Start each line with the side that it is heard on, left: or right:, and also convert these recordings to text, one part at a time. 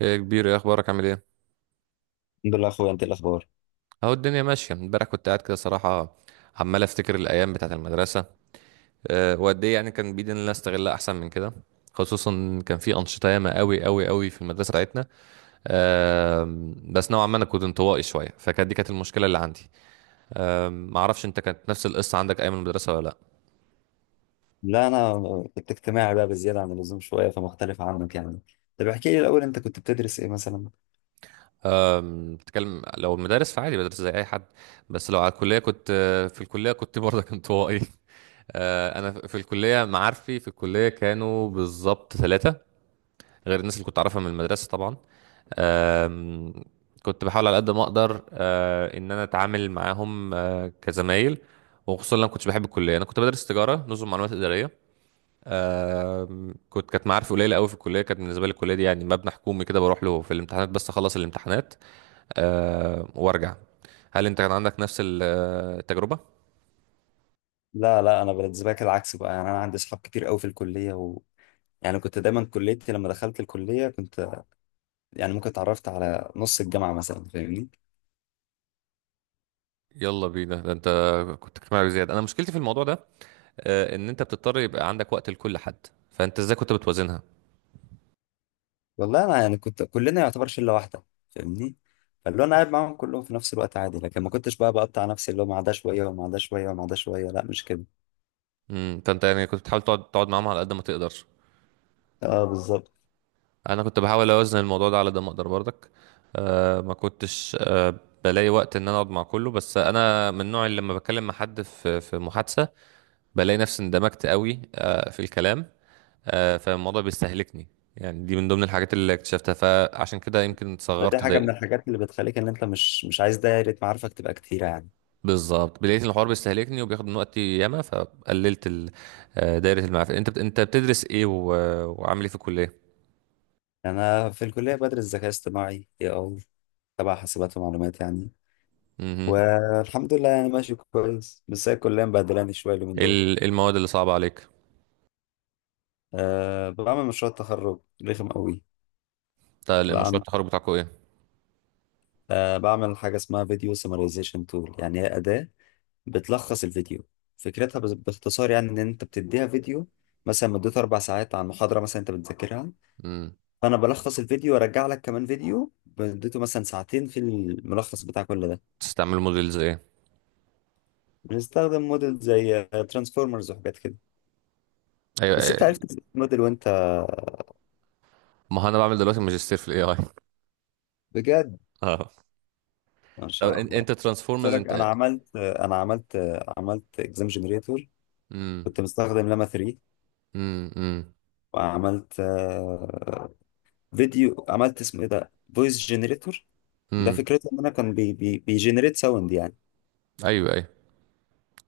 right: ايه يا كبير، ايه اخبارك؟ عامل ايه؟
left: الحمد لله يا اخويا، انت إيه الاخبار؟
right: اهو الدنيا ماشيه. امبارح كنت قاعد كده صراحه عمال افتكر الايام بتاعه المدرسه. وقد ايه يعني؟ كان بايدي ان انا استغلها احسن من كده، خصوصا كان في انشطه ياما قوي في المدرسه بتاعتنا. أه بس نوعا ما انا كنت انطوائي شويه، فكانت كانت المشكله اللي عندي. ما اعرفش انت، كانت نفس القصه عندك ايام المدرسه ولا لا؟
left: لا، انا كنت اجتماعي بقى بزياده عن اللزوم شويه، فمختلف عنك يعني. طب احكي لي الاول، انت كنت بتدرس ايه مثلا؟
right: بتكلم لو المدارس فعادي، بدرس زي اي حد. بس لو على الكليه كنت، في الكليه كنت برضه انطوائي. انا في الكليه، معارفي في الكليه كانوا بالظبط ثلاثه، غير الناس اللي كنت اعرفها من المدرسه طبعا. آم، كنت بحاول على قد ما اقدر، ان انا اتعامل معاهم، كزمايل، وخصوصا لما كنتش بحب الكليه. انا كنت بدرس تجاره، نظم معلومات اداريه. آم، كنت كانت معارفي قليله قوي في الكليه. كانت بالنسبه لي الكليه دي يعني مبنى حكومي كده، بروح له في الامتحانات بس، اخلص الامتحانات وارجع. هل انت كان عندك نفس التجربه؟
left: لا لا، انا بالنسبه لك العكس بقى، يعني انا عندي اصحاب كتير قوي في الكليه يعني كنت دايما، كليتي لما دخلت الكليه كنت، يعني ممكن اتعرفت على نص الجامعه مثلا، فاهمني.
right: يلا بينا، ده انت كنت اجتماعي زياده. انا مشكلتي في الموضوع ده ان انت بتضطر يبقى عندك وقت لكل حد، فانت ازاي كنت بتوازنها؟
left: والله انا يعني كنت، كلنا يعتبر شله واحده، فاهمني. فاللي هو انا قاعد معاهم كلهم في نفس الوقت عادي، لكن ما كنتش بقى بقطع نفسي اللي هو مع ده شويه ومع ده شويه ومع ده شويه، لا مش كده.
right: امم، فانت يعني كنت بتحاول تقعد معاهم على قد ما تقدر.
left: اه بالظبط.
right: انا كنت بحاول اوازن الموضوع ده على قد ما اقدر برضك. آه، ما كنتش آه، بلاقي وقت ان انا اقعد مع كله، بس انا من النوع اللي لما بتكلم مع حد في محادثه بلاقي نفسي اندمجت قوي في الكلام، فالموضوع بيستهلكني. يعني دي من ضمن الحاجات اللي اكتشفتها، فعشان كده يمكن
left: فدي
right: صغرت
left: حاجة من
right: دايرة.
left: الحاجات اللي بتخليك إن أنت مش عايز دايرة معارفك تبقى كتيرة يعني.
right: بالظبط، لقيت إن الحوار بيستهلكني وبياخد من وقتي ياما، فقللت دايرة المعرفة. انت بتدرس ايه وعامل ايه في الكلية؟
left: يعني أنا في الكلية بدرس ذكاء اصطناعي، اي أي، تبع حاسبات ومعلومات يعني.
right: مهم.
left: والحمد لله يعني ماشي كويس، بس هي الكلية مبهدلاني شوية اليومين دول.
right: إيه المواد اللي صعبة عليك؟
left: أه، بعمل مشروع تخرج رخم قوي.
right: بتاع المشروع
left: بعمل،
right: التخرج بتاعكم ايه؟
left: أه بعمل حاجة اسمها فيديو سمرايزيشن تول، يعني هي أداة بتلخص الفيديو. فكرتها باختصار يعني، إن أنت بتديها فيديو مثلا مدته أربع ساعات عن محاضرة مثلا أنت بتذاكرها.
right: مم.
left: فانا بلخص الفيديو وارجع لك كمان فيديو مدته مثلا ساعتين في الملخص بتاع كل ده.
right: بتستعملوا موديلز ايه؟
left: بنستخدم موديل زي ترانسفورمرز وحاجات كده.
right: ايوه،
left: بس انت
right: أيوة.
left: عرفت الموديل وانت؟
right: ما هو انا بعمل دلوقتي ماجستير في الاي اي.
left: بجد،
right: اه.
left: ما
right: طب
left: شاء الله.
right: انت
left: قلت
right: ترانسفورمرز
left: لك انا
right: انت.
left: عملت انا عملت عملت اكزام جنريتور.
right: امم.
left: كنت مستخدم لاما 3.
right: امم.
left: وعملت فيديو، عملت اسمه ايه ده، فويس جنريتور. ده
right: امم.
left: فكرته ان انا كان بي بي بيجنريت ساوند يعني.
right: ايوه ايوه.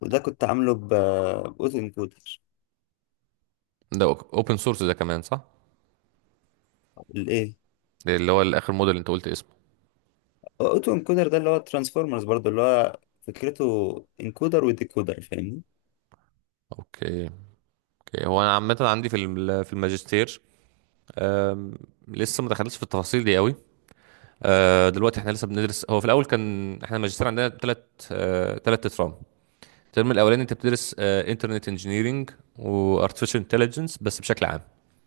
left: وده كنت عامله باوتو انكودر.
right: ده اوبن سورس ده كمان، صح؟
left: الايه؟
right: ده اللي هو الاخر موديل اللي انت قلت اسمه.
left: هو اوتو انكودر ده اللي هو ترانسفورمرز برضو، اللي هو فكرته انكودر وديكودر، فاهمني.
right: اوكي، اوكي. هو انا عامه عندي في الماجستير لسه ما دخلتش في التفاصيل دي قوي. دلوقتي احنا لسه بندرس، هو في الاول كان احنا الماجستير عندنا ثلاث اترام. الترم الاولاني انت بتدرس انترنت انجينيرنج وارتفيشال انتليجنس، بس بشكل عام،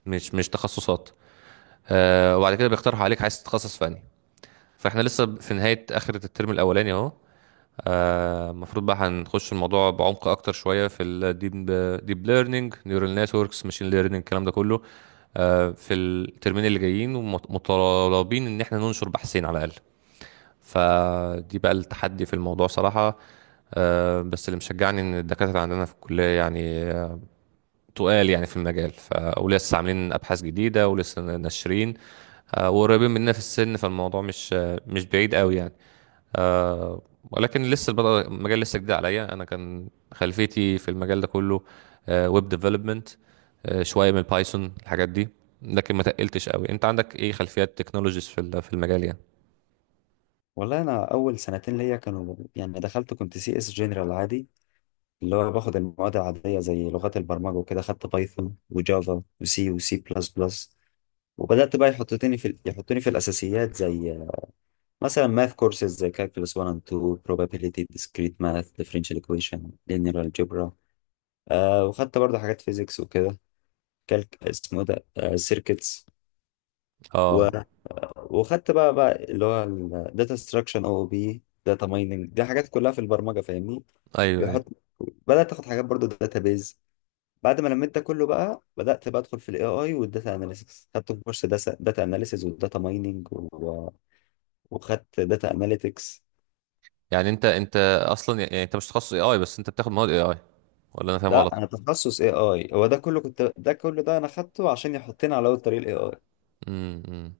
right: مش تخصصات. وبعد كده بيقترحوا عليك عايز تتخصص في انهي. فاحنا لسه في نهايه اخر الترم الاولاني اهو. المفروض بقى هنخش الموضوع بعمق اكتر شويه في الديب ليرنينج، نيورال نتوركس، ماشين ليرنينج، الكلام ده كله في الترمين اللي جايين، ومطالبين ان احنا ننشر بحثين على الاقل. فدي بقى التحدي في الموضوع صراحة. بس اللي مشجعني ان الدكاترة عندنا في الكلية يعني تقال يعني في المجال، ولسه عاملين ابحاث جديدة ولسه ناشرين، وقريبين مننا في السن، فالموضوع مش مش بعيد قوي يعني. آه ولكن لسه المجال لسه جديد عليا. انا كان خلفيتي في المجال ده كله ويب ديفلوبمنت، شويه من بايثون، الحاجات دي. لكن ما تقلتش قوي، انت عندك ايه خلفيات تكنولوجيز في المجال يعني؟
left: والله انا اول سنتين ليا كانوا، يعني دخلت كنت سي اس جنرال عادي، اللي هو باخد المواد العاديه زي لغات البرمجه وكده، خدت بايثون وجافا وسي وسي بلس بلس. وبدات بقى يحطوني في الاساسيات زي مثلا ماث كورسز زي كالكولس 1 and 2 probability discrete math differential equation linear algebra. آه، وخدت برضه حاجات فيزيكس وكده. كالك اسمه إيه ده، سيركتس.
right: اه.
left: وخدت بقى اللي هو الداتا ستراكشن او بي داتا مايننج، دي حاجات كلها في البرمجه فاهمني.
right: ايوه ايوه.
left: بيحط، بدات تاخد حاجات برضو داتا بيز. بعد ما لميت ده كله بقى، بدات بقى ادخل في الاي اي والداتا اناليسيس، خدت كورس داتا اناليسيس وداتا مايننج وخدت داتا اناليتكس.
right: يعني انت اصلا، يعني انت مش تخصص اي اي بس انت بتاخد مواد اي اي، ولا انا فاهم
left: لا،
right: غلط؟
left: انا تخصص اي اي. هو ده كله انا خدته عشان يحطني على اول طريق الاي اي.
right: امم.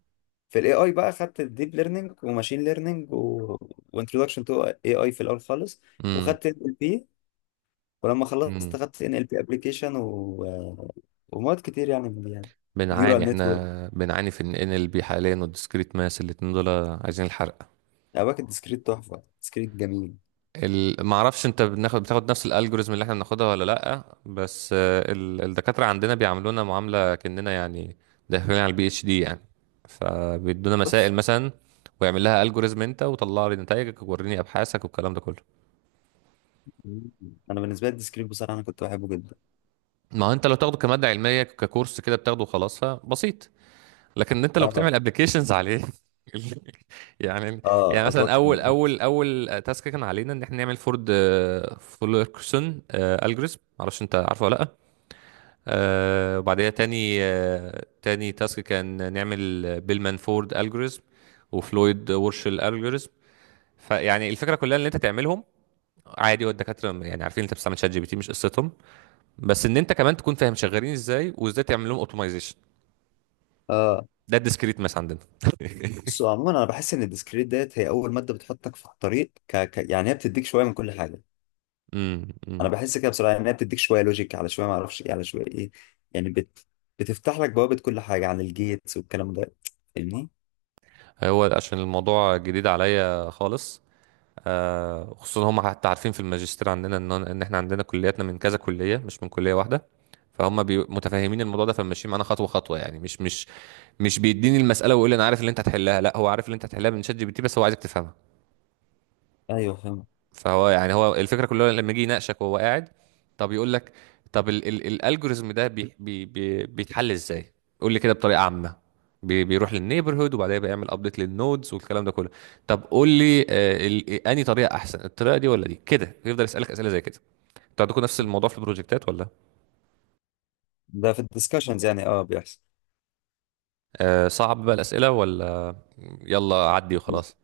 left: في الاي اي بقى خدت الديب ليرنينج وماشين ليرنينج وانتروداكشن تو اي اي في الاول خالص.
right: امم.
left: وخدت ال بي. ولما خلصت
right: امم.
left: خدت ان ال بي ابلكيشن ومواد كتير يعني من دي يعني.
right: بنعاني
left: نيورال نتورك.
right: احنا، بنعاني في ان ال بي حاليا، والديسكريت ماس، الاتنين دول عايزين الحرق.
left: باكت ديسكريت تحفه، ديسكريت جميل.
right: ما اعرفش انت بناخد، بتاخد نفس الالجوريزم اللي احنا بناخدها ولا لا، بس الدكاتره عندنا بيعاملونا معامله كاننا يعني داخلين على البي اتش دي يعني. فبيدونا مسائل
left: بص
right: مثلا، ويعمل لها الجوريزم انت، وطلع لي نتائجك، ووريني ابحاثك، والكلام ده كله.
left: انا بالنسبه لي الديسكريت بصراحه انا كنت بحبه جدا.
right: ما هو انت لو تاخده كماده علميه ككورس كده، بتاخده وخلاص فبسيط، لكن انت لو
left: اه.
right: بتعمل ابلكيشنز عليه. يعني، يعني
left: اه،
right: مثلا اول اول اول تاسك كان علينا ان احنا نعمل فورد فولكرسون الجوريزم، معرفش انت عارفه ولا لا. وبعدها تاني، تاني تاسك كان نعمل بيلمان فورد الجوريزم وفلويد وورشل الجوريزم. فيعني الفكره كلها ان انت تعملهم عادي، والدكاتره يعني عارفين انت بتستعمل شات جي بي تي، مش قصتهم، بس ان انت كمان تكون فاهم شغالين ازاي، وازاي تعمل لهم اوتومايزيشن.
left: اه.
right: ده الديسكريت ماس عندنا.
left: بص، هو عموما انا بحس ان الديسكريت ديت هي اول ماده بتحطك في الطريق، يعني هي بتديك شويه من كل حاجه.
right: امم، أمم.
left: انا بحس كده بصراحه ان هي بتديك شويه لوجيك، على شويه ما اعرفش ايه، على شويه ايه. يعني بتفتح لك بوابه كل حاجه عن الجيتس والكلام ده، فاهمني.
right: هو عشان الموضوع جديد عليا خالص، خصوصا هم حتى عارفين في الماجستير عندنا ان احنا عندنا كلياتنا من كذا كليه، مش من كليه واحده. فهم متفاهمين الموضوع ده، فماشيين معانا خطوه خطوه يعني، مش بيديني المساله ويقول لي انا عارف اللي انت هتحلها، لا، هو عارف اللي انت هتحلها من شات جي بي تي، بس هو عايزك تفهمها.
left: ايوه فاهم.
right: فهو يعني هو الفكره كلها لما يجي يناقشك وهو قاعد، طب يقول لك، طب ال الالجوريزم ده بي بي بي بيتحل ازاي؟ قول لي كده بطريقه عامه. بيروح للنيبرهود، وبعدين بيعمل ابديت للنودز والكلام ده كله. طب قول لي انهي طريقه احسن، الطريقه دي ولا دي كده؟ يفضل يسالك اسئله زي كده. انتوا عندكم نفس الموضوع في البروجكتات ولا؟
left: ده في الديسكشنز يعني، اه بيحصل.
right: آه، صعب بقى الاسئله ولا يلا عدي وخلاص؟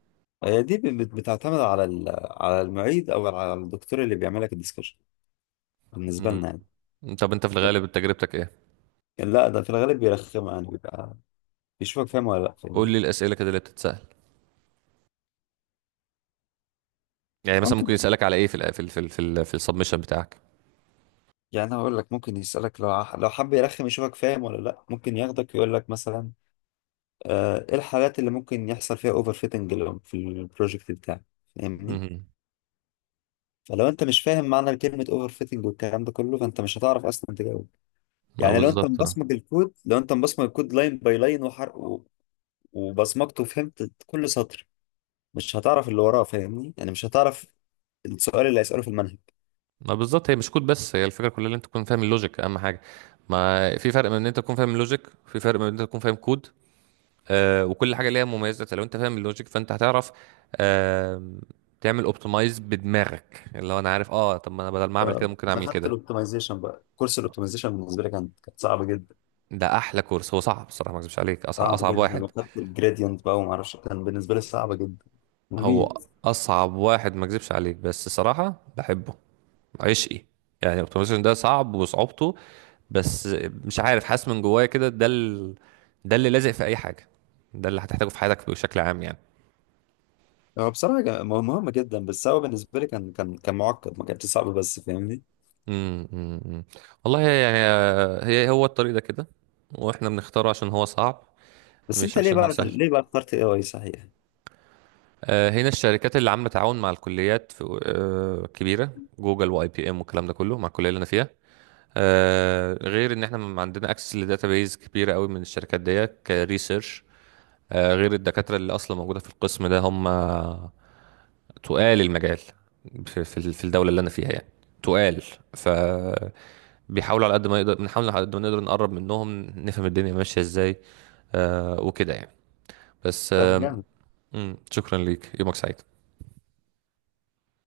left: هي دي بتعتمد على على المعيد او على الدكتور اللي بيعمل لك الديسكشن، بالنسبه
right: مم.
left: لنا يعني.
right: طب انت في الغالب تجربتك ايه؟
left: لكن لا، ده في الغالب بيرخم يعني، بيبقى بيشوفك فاهم ولا لا،
right: قول
left: فاهمني.
right: لي الاسئله كده اللي بتتسال. يعني مثلا
left: ممكن،
right: ممكن يسالك على ايه في ال في السبمشن بتاعك؟
left: يعني انا هقول لك، ممكن يسالك لو لو حب يرخم يشوفك فاهم ولا لا، ممكن ياخدك يقول لك مثلا ايه الحالات اللي ممكن يحصل فيها اوفر فيتنج في البروجكت بتاعك، فاهمني.
right: مم.
left: فلو انت مش فاهم معنى كلمه اوفر فيتنج والكلام ده كله، فانت مش هتعرف اصلا تجاوب.
right: ما
left: يعني لو انت
right: بالظبط، اه.
left: مبصمج الكود، لو انت مبصمج الكود لاين باي لاين وحرق وبصمجته وفهمت كل سطر، مش هتعرف اللي وراه فاهمني، يعني مش هتعرف السؤال اللي هيسأله في المنهج.
right: ما بالظبط، هي مش كود، بس هي الفكره كلها ان انت تكون فاهم اللوجيك، اهم حاجه. ما في فرق بين ان انت تكون فاهم اللوجيك، في فرق بين ان انت تكون فاهم كود. وكل حاجه ليها مميزات. لو انت فاهم اللوجيك فانت هتعرف آه تعمل اوبتمايز بدماغك، اللي هو انا عارف اه، طب ما انا بدل ما اعمل كده
left: آه،
right: ممكن
left: انا
right: اعمل
left: خدت
right: كده.
left: الاوبتمايزيشن بقى، كورس الاوبتمايزيشن بالنسبه لي كان، كانت صعبه جدا.
right: ده احلى كورس. هو صعب الصراحه، ما اكذبش عليك، اصعب
left: صعب
right: اصعب واحد.
left: جدا، وخدت الجريدينت بقى، وما اعرفش كان بالنسبه لي صعبه جدا،
right: هو
left: مميت.
right: اصعب واحد ما اكذبش عليك، بس الصراحه بحبه، عشقي. يعني الاوتوميشن ده صعب، وصعوبته بس، مش عارف، حاسس من جوايا كده ده ده اللي لازق في اي حاجه، ده اللي هتحتاجه في حياتك بشكل عام يعني.
left: هو بصراحه مهمه جدا، بس هو بالنسبه لي كان معقد، ما كانش صعب بس، فاهمني.
right: امم، أمم، أمم. والله يعني هي هو الطريق ده كده، واحنا بنختاره عشان هو صعب،
left: بس
right: مش
left: انت ليه
right: عشان هو
left: بقى،
right: سهل.
left: ليه بقى اخترت اي اي صحيح؟
right: هنا الشركات اللي عامله تعاون مع الكليات في كبيره، جوجل واي بي ام والكلام ده كله مع الكليه اللي انا فيها. غير ان احنا عندنا اكسس لداتابيز كبيره قوي من الشركات ديت كريسيرش. غير الدكاترة اللي أصلا موجودة في القسم ده، هم تقال المجال في الدولة اللي أنا فيها يعني، تقال. ف، بيحاولوا على قد ما يقدر، بنحاول على قد ما نقدر نقرب منهم، نفهم الدنيا ماشية ازاي وكده يعني، بس
left: طب
right: آه.
left: جامد.
right: مم، شكرا ليك، يومك سعيد.